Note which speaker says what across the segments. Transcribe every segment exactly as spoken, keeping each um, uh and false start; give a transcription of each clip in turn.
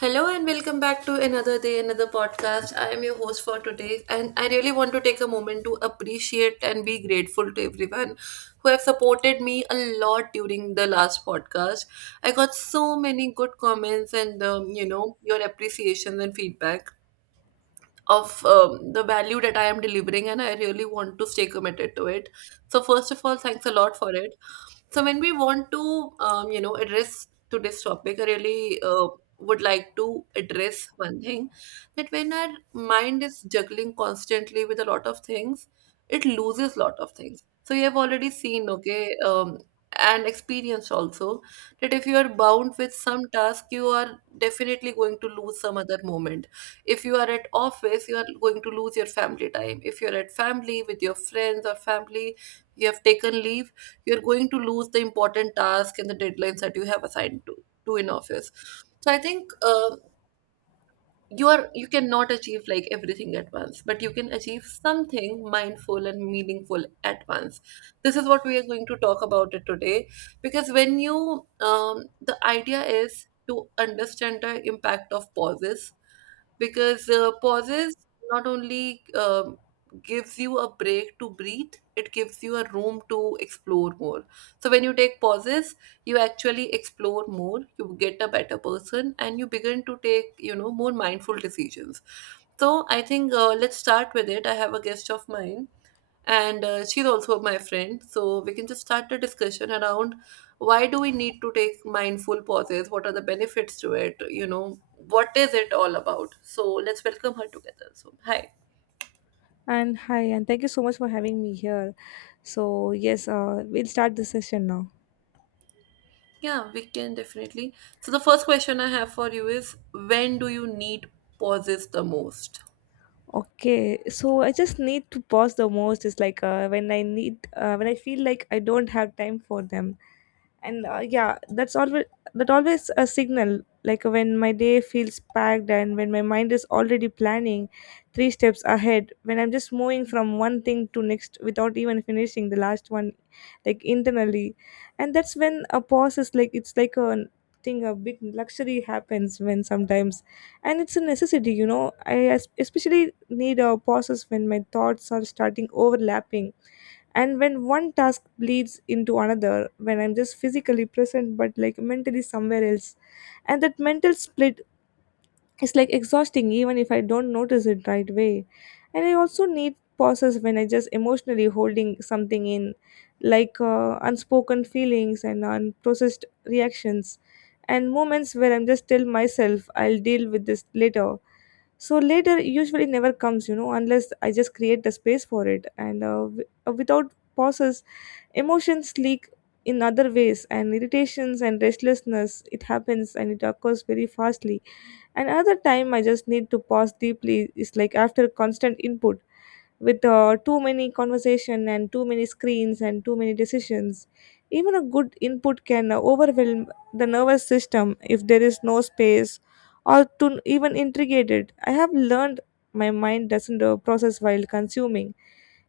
Speaker 1: Hello and welcome back to another day, another podcast. I am your host for today, and I really want to take a moment to appreciate and be grateful to everyone who have supported me a lot during the last podcast. I got so many good comments and um, you know your appreciations and feedback of um, the value that I am delivering, and I really want to stay committed to it. So, first of all, thanks a lot for it. So, when we want to, um, you know, address to this topic, I really uh, would like to address one thing that when our mind is juggling constantly with a lot of things, it loses lot of things. So, you have already seen, okay, um, and experienced also that if you are bound with some task, you are definitely going to lose some other moment. If you are at office, you are going to lose your family time. If you're at family with your friends or family, you have taken leave, you're going to lose the important tasks and the deadlines that you have assigned to, to in office. So I think uh, you are you cannot achieve like everything at once, but you can achieve something mindful and meaningful at once. This is what we are going to talk about it today, because when you um, the idea is to understand the impact of pauses. Because uh, pauses not only um, gives you a break to breathe, it gives you a room to explore more. So when you take pauses, you actually explore more, you get a better person, and you begin to take, you know, more mindful decisions. So I think uh, let's start with it. I have a guest of mine, and uh, she's also my friend, so we can just start the discussion around why do we need to take mindful pauses, what are the benefits to it, you know, what is it all about. So let's welcome her together. So hi.
Speaker 2: And hi, and thank you so much for having me here. So, yes, uh, we'll start the session now.
Speaker 1: Yeah, we can definitely. So the first question I have for you is, when do you need pauses the most?
Speaker 2: Okay, so I just need to pause the most is like uh, when I need, uh, when I feel like I don't have time for them and uh, yeah that's always that always a signal, like when my day feels packed and when my mind is already planning three steps ahead, when I'm just moving from one thing to next without even finishing the last one, like internally. And that's when a pause is like it's like a thing, a big luxury happens when sometimes, and it's a necessity, you know. I es- especially need a pauses when my thoughts are starting overlapping and when one task bleeds into another, when I'm just physically present but like mentally somewhere else, and that mental split is like exhausting even if I don't notice it right away. And I also need pauses when I just emotionally holding something in, like uh, unspoken feelings and unprocessed reactions and moments where I'm just tell myself I'll deal with this later. So later usually never comes, you know, unless I just create the space for it, and uh, w- uh, without pauses emotions leak in other ways, and irritations and restlessness, it happens and it occurs very fastly. And other time I just need to pause deeply is like after constant input with uh, too many conversation and too many screens and too many decisions. Even a good input can overwhelm the nervous system if there is no space or to even integrate it. I have learned my mind doesn't uh, process while consuming,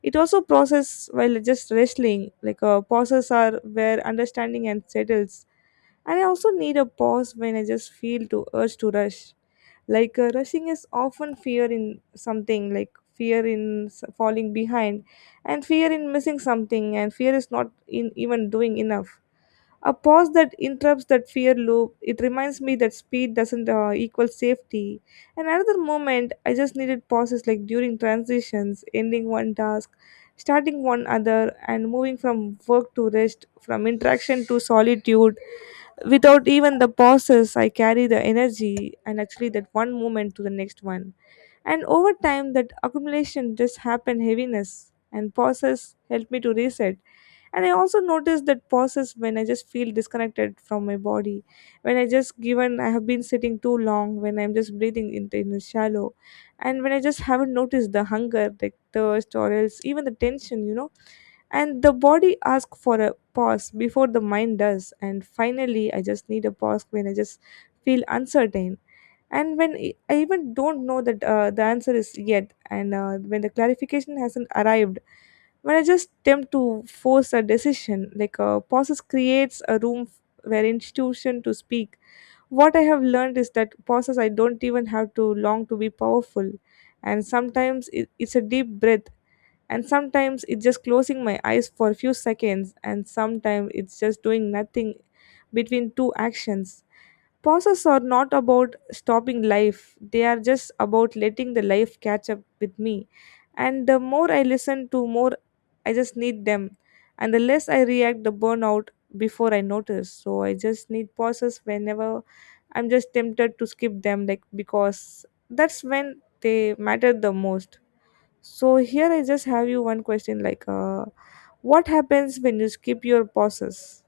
Speaker 2: it also process while just wrestling, like a pauses are where understanding and settles. And I also need a pause when I just feel to urge to rush. Like uh, rushing is often fear in something, like fear in s- falling behind, and fear in missing something, and fear is not in even doing enough. A pause that interrupts that fear loop. It reminds me that speed doesn't uh, equal safety. And another moment, I just needed pauses like during transitions, ending one task, starting one other, and moving from work to rest, from interaction to solitude. Without even the pauses, I carry the energy and actually that one moment to the next one. And over time, that accumulation just happen heaviness, and pauses help me to reset. And I also notice that pauses when I just feel disconnected from my body, when I just given I have been sitting too long, when I'm just breathing in, in a shallow, and when I just haven't noticed the hunger, the thirst, or else even the tension, you know. And the body asks for a pause before the mind does. And finally I just need a pause when I just feel uncertain and when i I even don't know that uh, the answer is yet, and uh, when the clarification hasn't arrived, when I just attempt to force a decision, like a process creates a room where institution to speak. What I have learned is that process I don't even have to long to be powerful, and sometimes it, it's a deep breath, and sometimes it's just closing my eyes for a few seconds, and sometimes it's just doing nothing between two actions. Pauses are not about stopping life, they are just about letting the life catch up with me. And the more I listen to, more I just need them. And the less I react, the burnout before I notice. So I just need pauses whenever I'm just tempted to skip them, like because that's when they matter the most. So here I just have you one question, like uh, what happens when you skip your pauses?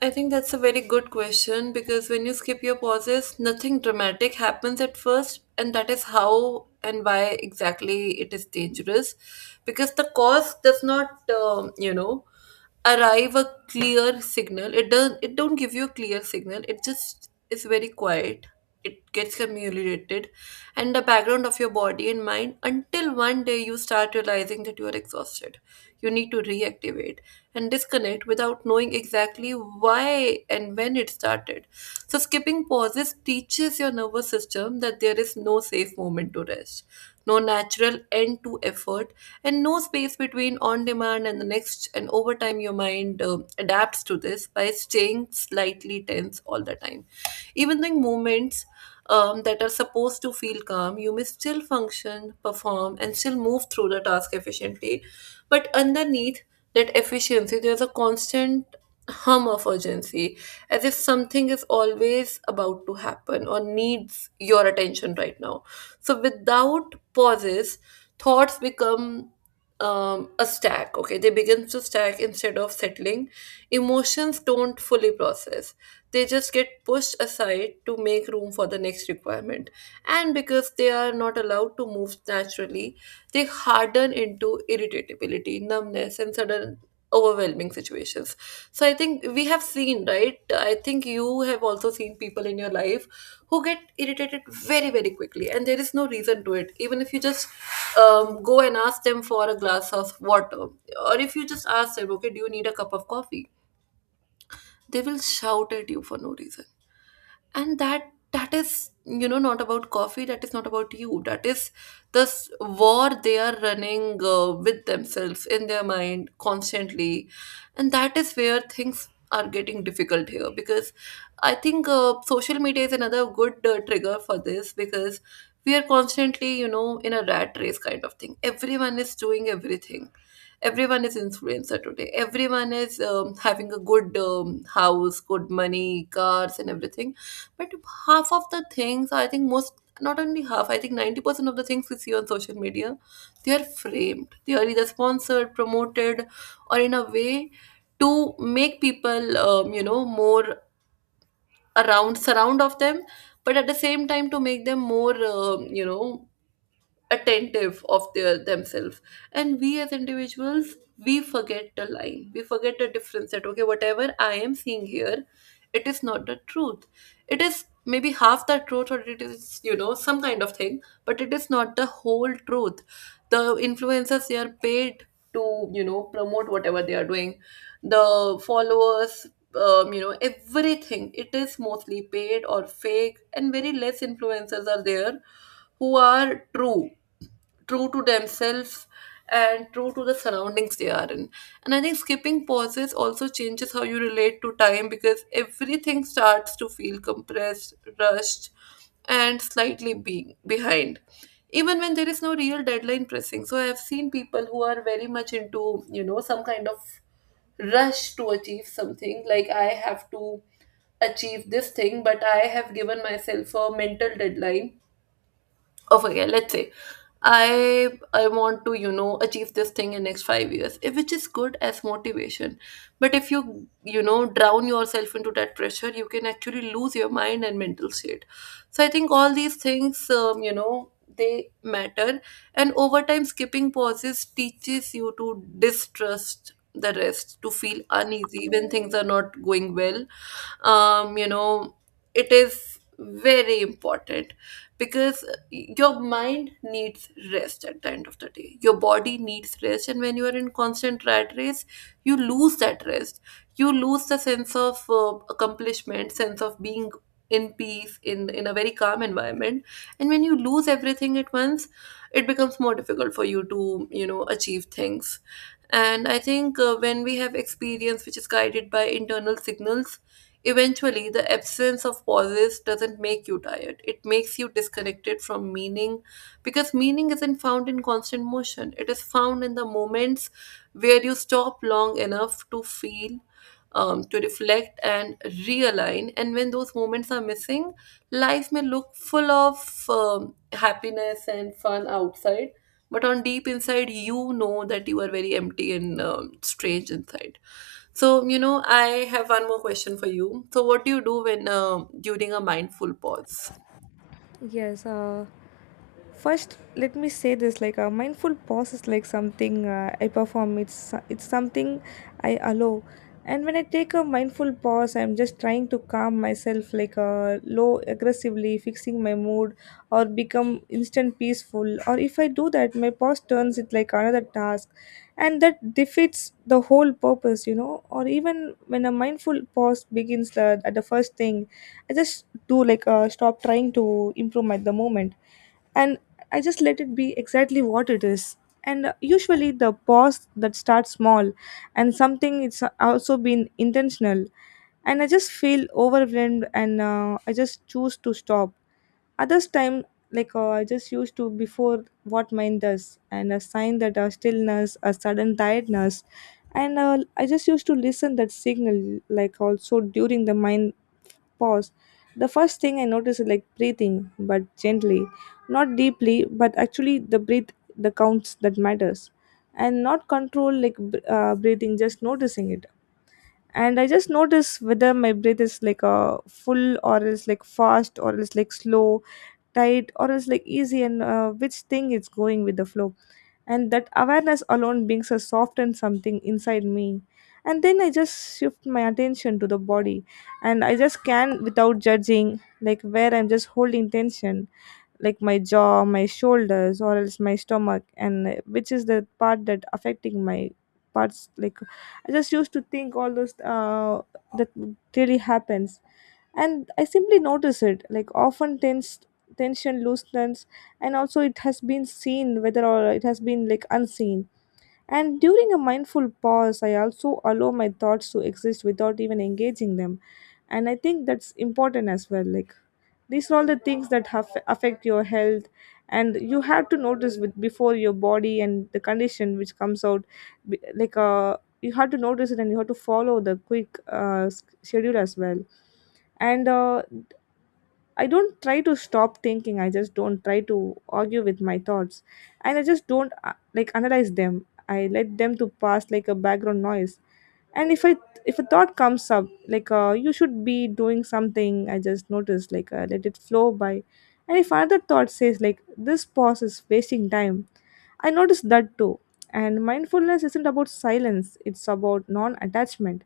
Speaker 1: I think that's a very good question, because when you skip your pauses, nothing dramatic happens at first, and that is how and why exactly it is dangerous. Because the cause does not, um, you know, arrive a clear signal. It does it don't give you a clear signal, it just is very quiet. It gets accumulated and the background of your body and mind until one day you start realizing that you are exhausted, you need to reactivate and disconnect without knowing exactly why and when it started. So skipping pauses teaches your nervous system that there is no safe moment to rest, no natural end to effort, and no space between on demand and the next. And over time, your mind um, adapts to this by staying slightly tense all the time. Even the moments um, that are supposed to feel calm, you may still function, perform, and still move through the task efficiently. But underneath that efficiency, there's a constant hum of urgency, as if something is always about to happen or needs your attention right now. So without pauses, thoughts become um, a stack. Okay, they begin to stack instead of settling. Emotions don't fully process. They just get pushed aside to make room for the next requirement. And because they are not allowed to move naturally, they harden into irritability, numbness, and sudden overwhelming situations. So I think we have seen, right? I think you have also seen people in your life who get irritated very very quickly, and there is no reason to it. Even if you just um, go and ask them for a glass of water, or if you just ask them, okay, do you need a cup of coffee, they will shout at you for no reason. And that that is, you know, not about coffee, that is not about you, that is this war they are running uh, with themselves in their mind constantly. And that is where things are getting difficult here, because I think uh, social media is another good uh, trigger for this. Because we are constantly, you know, in a rat race kind of thing. Everyone is doing everything, everyone is influencer today, everyone is um, having a good um, house, good money, cars, and everything. But half of the things, I think most, not only half, I think ninety percent of the things we see on social media, they are framed. They are either sponsored, promoted, or in a way to make people, um, you know, more around, surround of them, but at the same time to make them more, um, you know, attentive of their themselves. And we as individuals, we forget the line, we forget the difference that, okay, whatever I am seeing here, it is not the truth. It is maybe half the truth, or it is, you know, some kind of thing, but it is not the whole truth. The influencers, they are paid to, you know, promote whatever they are doing. The followers, um, you know, everything, it is mostly paid or fake, and very less influencers are there who are true, true to themselves and true to the surroundings they are in. And I think skipping pauses also changes how you relate to time, because everything starts to feel compressed, rushed, and slightly being behind. Even when there is no real deadline pressing. So I have seen people who are very much into, you know, some kind of rush to achieve something. Like, I have to achieve this thing, but I have given myself a mental deadline of, okay, let's say i i want to, you know, achieve this thing in next five years, eh, which is good as motivation. But if you, you know, drown yourself into that pressure, you can actually lose your mind and mental state. So I think all these things, um, you know, they matter. And over time, skipping pauses teaches you to distrust the rest, to feel uneasy when things are not going well. Um, you know, it is very important, because your mind needs rest at the end of the day. Your body needs rest, and when you are in constant rat race, you lose that rest. You lose the sense of uh, accomplishment, sense of being in peace, in in a very calm environment. And when you lose everything at once, it becomes more difficult for you to, you know, achieve things. And I think uh, when we have experience which is guided by internal signals, eventually the absence of pauses doesn't make you tired. It makes you disconnected from meaning, because meaning isn't found in constant motion. It is found in the moments where you stop long enough to feel, um, to reflect, and realign. And when those moments are missing, life may look full of um, happiness and fun outside, but on deep inside, you know that you are very empty and um, strange inside. So, you know, I have one more question for you. So, what do you do when uh, during a mindful pause?
Speaker 2: Yes, uh first, let me say this, like a mindful pause is like something uh, I perform. It's it's something I allow. And when I take a mindful pause, I'm just trying to calm myself, like uh, low aggressively, fixing my mood, or become instant peaceful. Or if I do that, my pause turns it like another task, and that defeats the whole purpose, you know. Or even when a mindful pause begins the, at the first thing, I just do like uh, stop trying to improve at the moment, and I just let it be exactly what it is. And uh, usually, the pause that starts small and something it's also been intentional, and I just feel overwhelmed and uh, I just choose to stop. Others time, like uh, I just used to before what mine does, and a sign that a stillness, a sudden tiredness, and uh, I just used to listen that signal, like also during the mind pause, the first thing I notice is like breathing, but gently, not deeply, but actually the breath, the counts that matters, and not control like b- uh, breathing, just noticing it. And I just notice whether my breath is like uh, full, or is like fast, or is like slow, tight, or is like easy, and uh, which thing it's going with the flow, and that awareness alone brings a soften something inside me. And then I just shift my attention to the body, and I just scan without judging, like where I'm just holding tension, like my jaw, my shoulders, or else my stomach, and uh, which is the part that affecting my parts, like I just used to think all those uh that really happens, and I simply notice it, like often tense tension loosens, and also it has been seen whether or it has been like unseen. And during a mindful pause I also allow my thoughts to exist without even engaging them, and I think that's important as well. Like these are all the things that have, affect your health, and you have to notice with, before your body and the condition which comes out. be- Like uh, you have to notice it, and you have to follow the quick uh, s- schedule as well. And uh, I don't try to stop thinking. I just don't try to argue with my thoughts, and I just don't uh, like analyze them. I let them to pass like a background noise. And if I if a thought comes up like uh, you should be doing something, I just notice, like uh, let it flow by. And if another thought says like this pause is wasting time, I notice that too. And mindfulness isn't about silence; it's about non-attachment.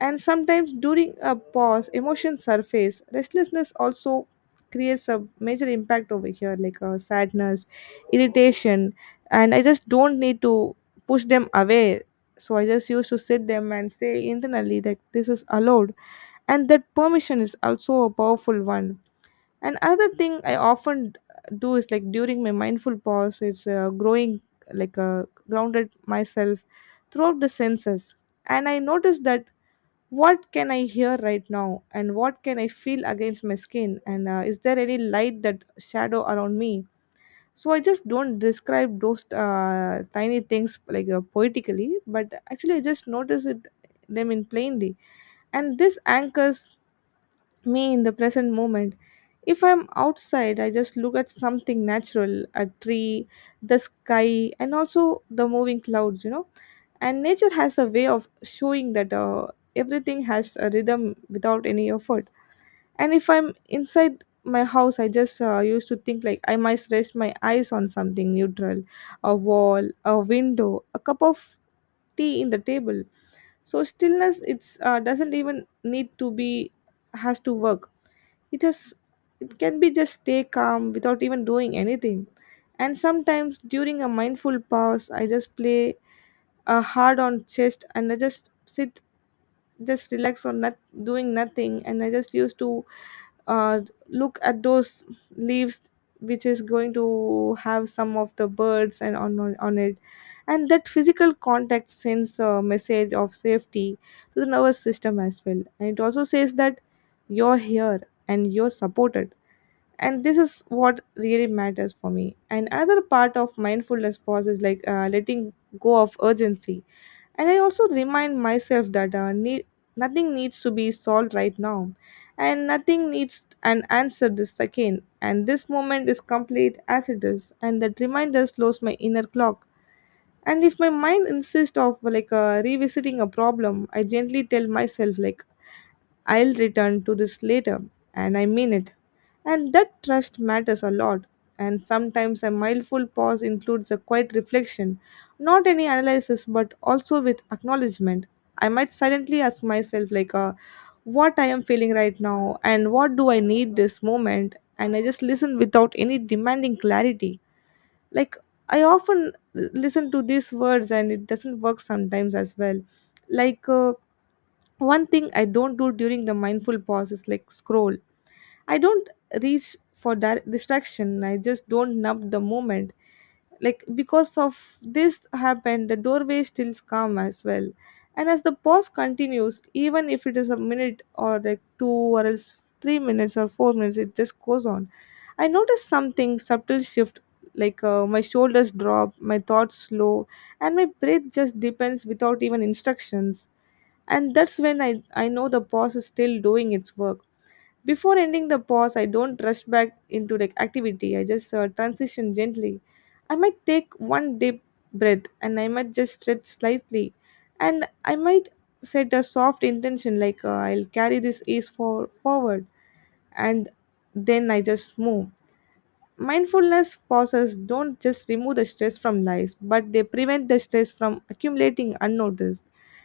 Speaker 2: And sometimes during a pause, emotions surface. Restlessness also creates a major impact over here, like uh, sadness, irritation, and I just don't need to push them away. So I just used to sit them and say internally that this is allowed, and that permission is also a powerful one. And another thing I often do is like during my mindful pause, it's uh, growing like uh, grounded myself throughout the senses, and I noticed that what can I hear right now, and what can I feel against my skin, and uh, is there any light that shadow around me. So I just don't describe those uh, tiny things like uh, poetically, but actually I just notice it them in plainly, and this anchors me in the present moment. If I'm outside I just look at something natural, a tree, the sky, and also the moving clouds, you know. And nature has a way of showing that uh, everything has a rhythm without any effort. And if I'm inside my house I just uh, used to think like I must rest my eyes on something neutral, a wall, a window, a cup of tea in the table. So stillness it's uh, doesn't even need to be has to work, it has, it can be just stay calm without even doing anything. And sometimes during a mindful pause I just play uh, hard on chest, and I just sit, just relax on not doing nothing, and I just used to uh, look at those leaves which is going to have some of the birds and on on, on it, and that physical contact sends a message of safety to the nervous system as well, and it also says that you're here and you're supported, and this is what really matters for me. And another part of mindfulness pause is like uh, letting go of urgency, and I also remind myself that uh, need, nothing needs to be solved right now, and nothing needs an answer this second, and this moment is complete as it is, and that reminder slows my inner clock. And if my mind insists of like uh, revisiting a problem, I gently tell myself like I'll return to this later, and I mean it, and that trust matters a lot. And sometimes a mindful pause includes a quiet reflection, not any analysis but also with acknowledgement. I might silently ask myself like uh, what I am feeling right now and what do I need this moment, and I just listen without any demanding clarity, like I often listen to these words and it doesn't work sometimes as well. Like uh, one thing I don't do during the mindful pause is like scroll. I don't reach for di- distraction, I just don't numb the moment, like because of this happened the doorway still calm as well. And as the pause continues, even if it is a minute or like two or else three minutes or four minutes, it just goes on. I noticed something subtle shift, like uh, my shoulders drop, my thoughts slow, and my breath just depends without even instructions. And that's when I, I know the pause is still doing its work. Before ending the pause, I don't rush back into the activity. I just uh, transition gently. I might take one deep breath, and I might just stretch slightly, and I might set a soft intention like uh, I'll carry this ease for forward, and then I just move. Mindfulness pauses don't just remove the stress from life, but they prevent the stress from accumulating unnoticed.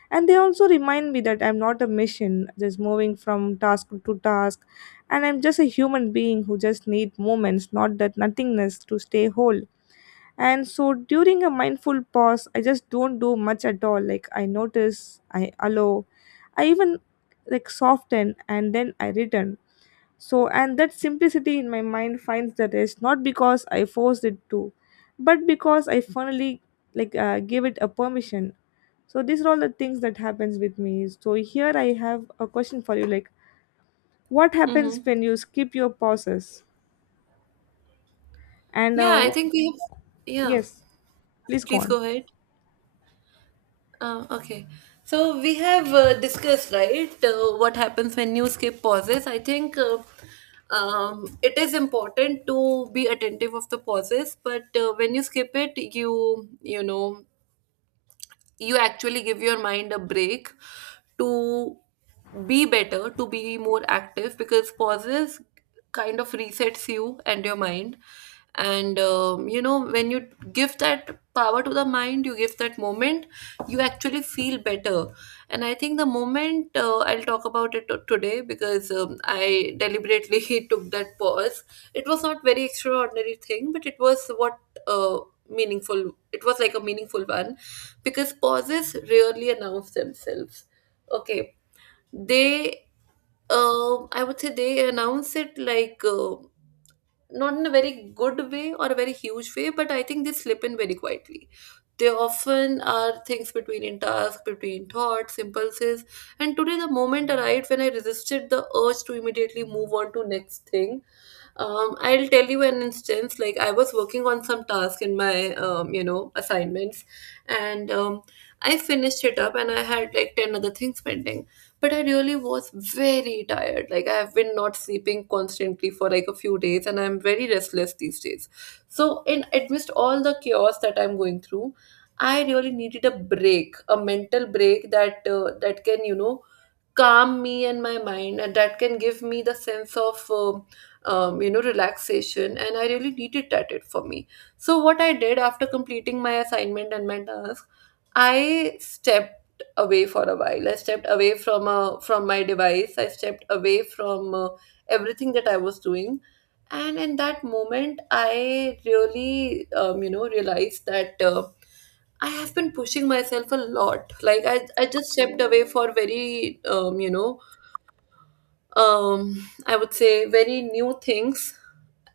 Speaker 2: And they also remind me that I'm not a machine just moving from task to task, and I'm just a human being who just need moments, not that nothingness, to stay whole. And so during a mindful pause, I just don't do much at all. Like I notice, I allow, I even like soften, and then I return. So, and that simplicity in my mind finds the rest, not because I forced it to, but because I finally like uh, gave it a permission. So these are all the things that happens with me. So here I have a question for you, like what happens
Speaker 1: Mm-hmm.
Speaker 2: when you skip your pauses? And
Speaker 1: Yeah, I
Speaker 2: uh,
Speaker 1: think we have. Yeah,
Speaker 2: yes, please go
Speaker 1: please
Speaker 2: on.
Speaker 1: go ahead. Uh, okay. So we have uh, discussed, right, uh, what happens when you skip pauses. I think uh, um, it is important to be attentive of the pauses, but uh, when you skip it, you you know, you actually give your mind a break to be better, to be more active, because pauses kind of resets you and your mind. And um, you know, when you give that power to the mind, you give that moment, you actually feel better. And I think the moment uh, I'll talk about it t- today, because um, I deliberately took that pause. It was not very extraordinary thing, but it was what uh, meaningful. It was like a meaningful one, because pauses rarely announce themselves. Okay, they, um, I would say they announce it like uh, not in a very good way or a very huge way, but I think they slip in very quietly. They often are things between in task, between thoughts, impulses, and today the moment arrived when I resisted the urge to immediately move on to next thing. um, I'll tell you an instance. Like, I was working on some task in my, um, you know, assignments, and um, I finished it up, and I had like ten other things pending. But I really was very tired. Like, I have been not sleeping constantly for like a few days, and I'm very restless these days. So, in amidst all the chaos that I'm going through, I really needed a break, a mental break that uh, that can, you know, calm me and my mind and that can give me the sense of um, um, you know, relaxation. And I really needed that it for me. So what I did after completing my assignment and my task, I stepped away for a while. I stepped away from uh, from my device. I stepped away from uh, everything that I was doing. And in that moment I really, um, you know, realized that uh, I have been pushing myself a lot. Like I, I just stepped away for very, um, you know, um, I would say very new things.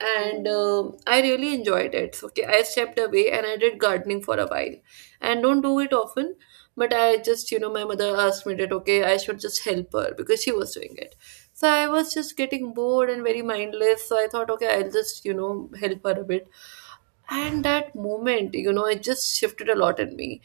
Speaker 1: And um I really enjoyed it. So, okay, I stepped away and I did gardening for a while, and don't do it often. But I just, you know, my mother asked me that okay, I should just help her because she was doing it. So I was just getting bored and very mindless. So I thought, okay, I'll just, you know, help her a bit. And that moment, you know, it just shifted a lot in me.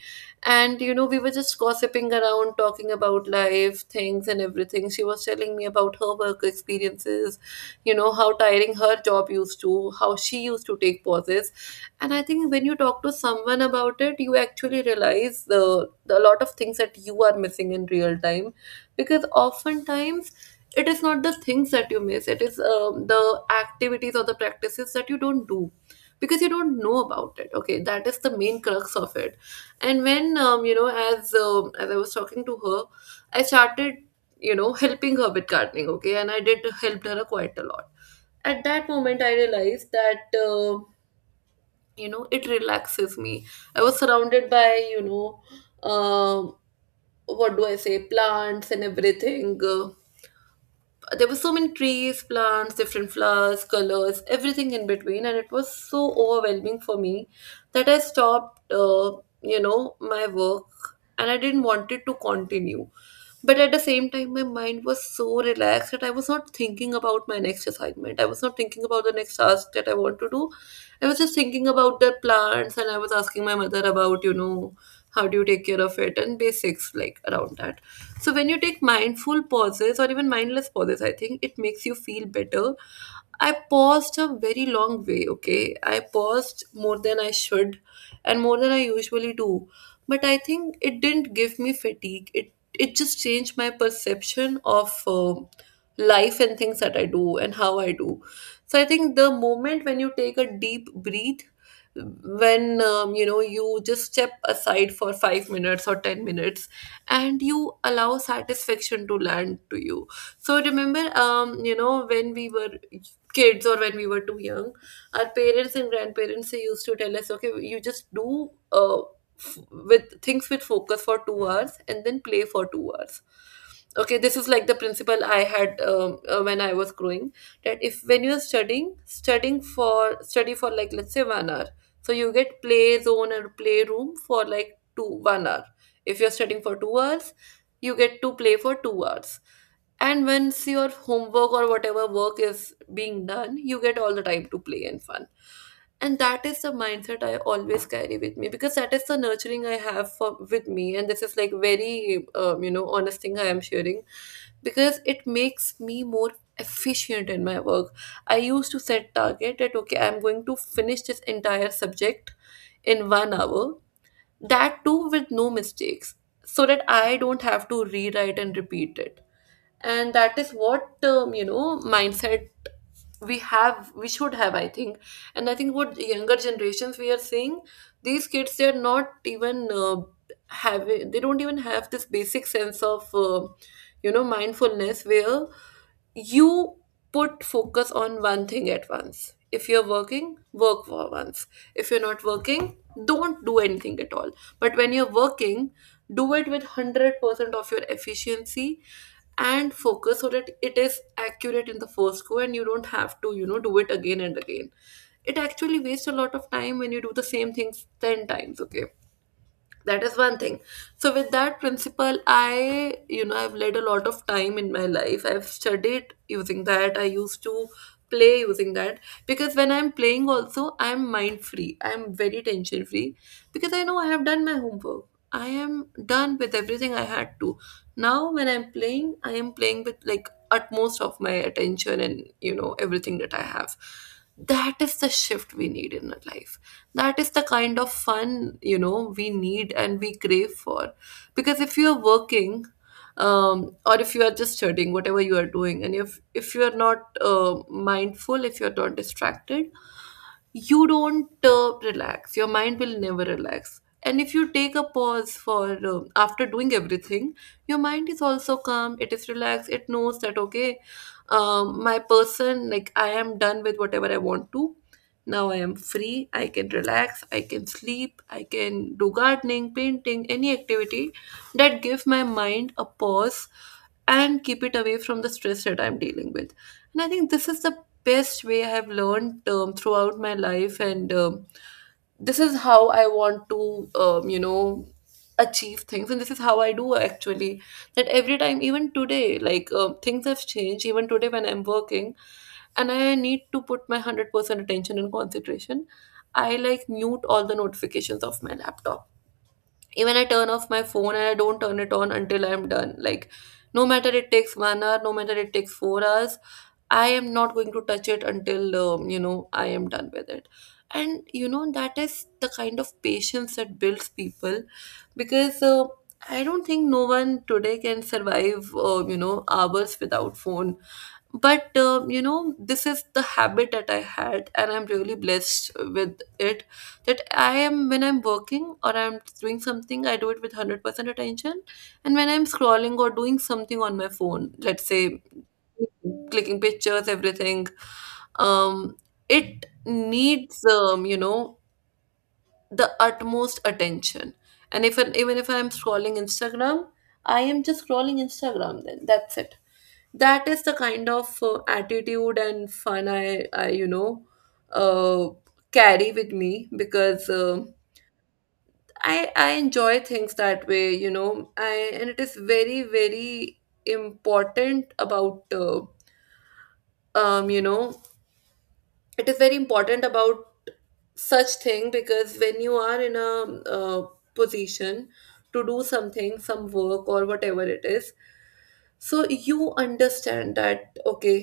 Speaker 1: And, you know, we were just gossiping around, talking about life, things, and everything. She was telling me about her work experiences, you know, how tiring her job used to, how she used to take pauses. And I think when you talk to someone about it, you actually realize the, the lot of things that you are missing in real time. Because oftentimes, it is not the things that you miss, it is um, the activities or the practices that you don't do because you don't know about it. Okay, that is the main crux of it. And when, um, you know as um as I was talking to her, I started, you know, helping her with gardening. Okay, and I did helped her quite a lot. At that moment I realized that, uh, you know, it relaxes me. I was surrounded by, you know, um what do I say, plants and everything. Uh, there were so many trees, plants, different flowers, colors, everything in between, and it was so overwhelming for me that I stopped, uh, you know, my work, and I didn't want it to continue. But at the same time, my mind was so relaxed that I was not thinking about my next assignment. I was not thinking about the next task that I want to do. I was just thinking about the plants, and I was asking my mother about, you know, how do you take care of it and basics like around that. So when you take mindful pauses or even mindless pauses, I think it makes you feel better. I paused a very long way, okay? I paused more than I should and more than I usually do. But I think it didn't give me fatigue. It it just changed my perception of um life and things that I do and how I do. So I think the moment when you take a deep breath, when, um, you know, you just step aside for five minutes or ten minutes and you allow satisfaction to land to you. So remember, um you know when we were kids or when we were too young, our parents and grandparents, they used to tell us okay, you just do uh, f- with things with focus for two hours and then play for two hours. Okay, this is like the principle I had, um, uh, when I was growing, that if when you're studying, studying for study for like let's say one hour, so you get play zone or play room for like 2 1 hour. If you're studying for two hours, you get to play for two hours. And once your homework or whatever work is being done, you get all the time to play and fun. And that is the mindset I always carry with me because that is the nurturing I have for with me. And this is like very, um, you know, honest thing I am sharing because it makes me more efficient in my work. I used to set target that okay, I'm going to finish this entire subject in one hour. That too with no mistakes, so that I don't have to rewrite and repeat it. And that is what, um, you know, mindset we have we should have, I think. And I think what younger generations we are seeing, these kids, they are not even uh, having they don't even have this basic sense of, uh, you know, mindfulness where you put focus on one thing at once. If you're working, work for once. If you're not working, don't do anything at all. But when you're working, do it with one hundred percent of your efficiency and focus so that it is accurate in the first go and you don't have to, you know, do it again and again. It actually wastes a lot of time when you do the same things ten times, okay? That is one thing. So with that principle, I, you know, I've led a lot of time in my life. I've studied using that. I used to play using that. Because when I'm playing also, I'm mind free, I'm very tension free, because I know I have done my homework, I am done with everything I had to. Now when I'm playing, I am playing with like utmost of my attention and you know, everything that I have. That is the shift we need in our life. That is the kind of fun, you know, we need and we crave for. Because if you are working, um, or if you are just studying, whatever you are doing, and if if you are not uh, mindful, if you are not distracted, you don't uh, relax, your mind will never relax. And if you take a pause for uh, after doing everything, your mind is also calm, it is relaxed, it knows that okay, um, my person, like I am done with whatever I want to. Now I am free, I can relax, I can sleep, I can do gardening, painting, any activity that give my mind a pause and keep it away from the stress that I'm dealing with. And I think this is the best way I have learned um, throughout my life. And um, this is how I want to, um, you know, achieve things. And this is how I do actually. That every time, even today, like, um, things have changed. Even today, when I'm working, and I need to put my hundred percent attention and concentration, I like mute all the notifications of my laptop. Even I turn off my phone and I don't turn it on until I'm done. Like, no matter it takes one hour, no matter it takes four hours, I am not going to touch it until, um, you know, I am done with it. And, you know, that is the kind of patience that builds people. Because uh, I don't think no one today can survive, uh, you know, hours without phone. But, uh, you know, this is the habit that I had and I'm really blessed with it. That I am, when I'm working or I'm doing something, I do it with one hundred percent attention. And when I'm scrolling or doing something on my phone, let's say clicking pictures, everything, um it needs, um you know, the utmost attention. And if even if I'm scrolling Instagram, I am just scrolling Instagram. Then that's it. That is the kind of uh, attitude and fun I, I you know, uh, carry with me because, uh, I I enjoy things that way. You know, I, and it is very very important about, uh, um you know it is very important about such thing. Because when you are in a, uh, position to do something, some work or whatever it is, so you understand that okay,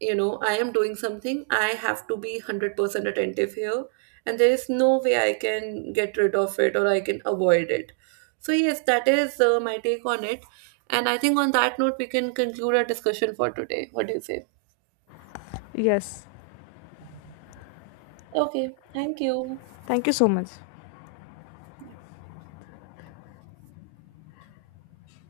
Speaker 1: you know, I am doing something, I have to be one hundred percent attentive here, and there is no way I can get rid of it or I can avoid it. So yes, that is uh, my take on it. And I think on that note we can conclude our discussion for today. What do you say?
Speaker 2: Yes,
Speaker 1: Okay, thank you.
Speaker 2: thank you so much.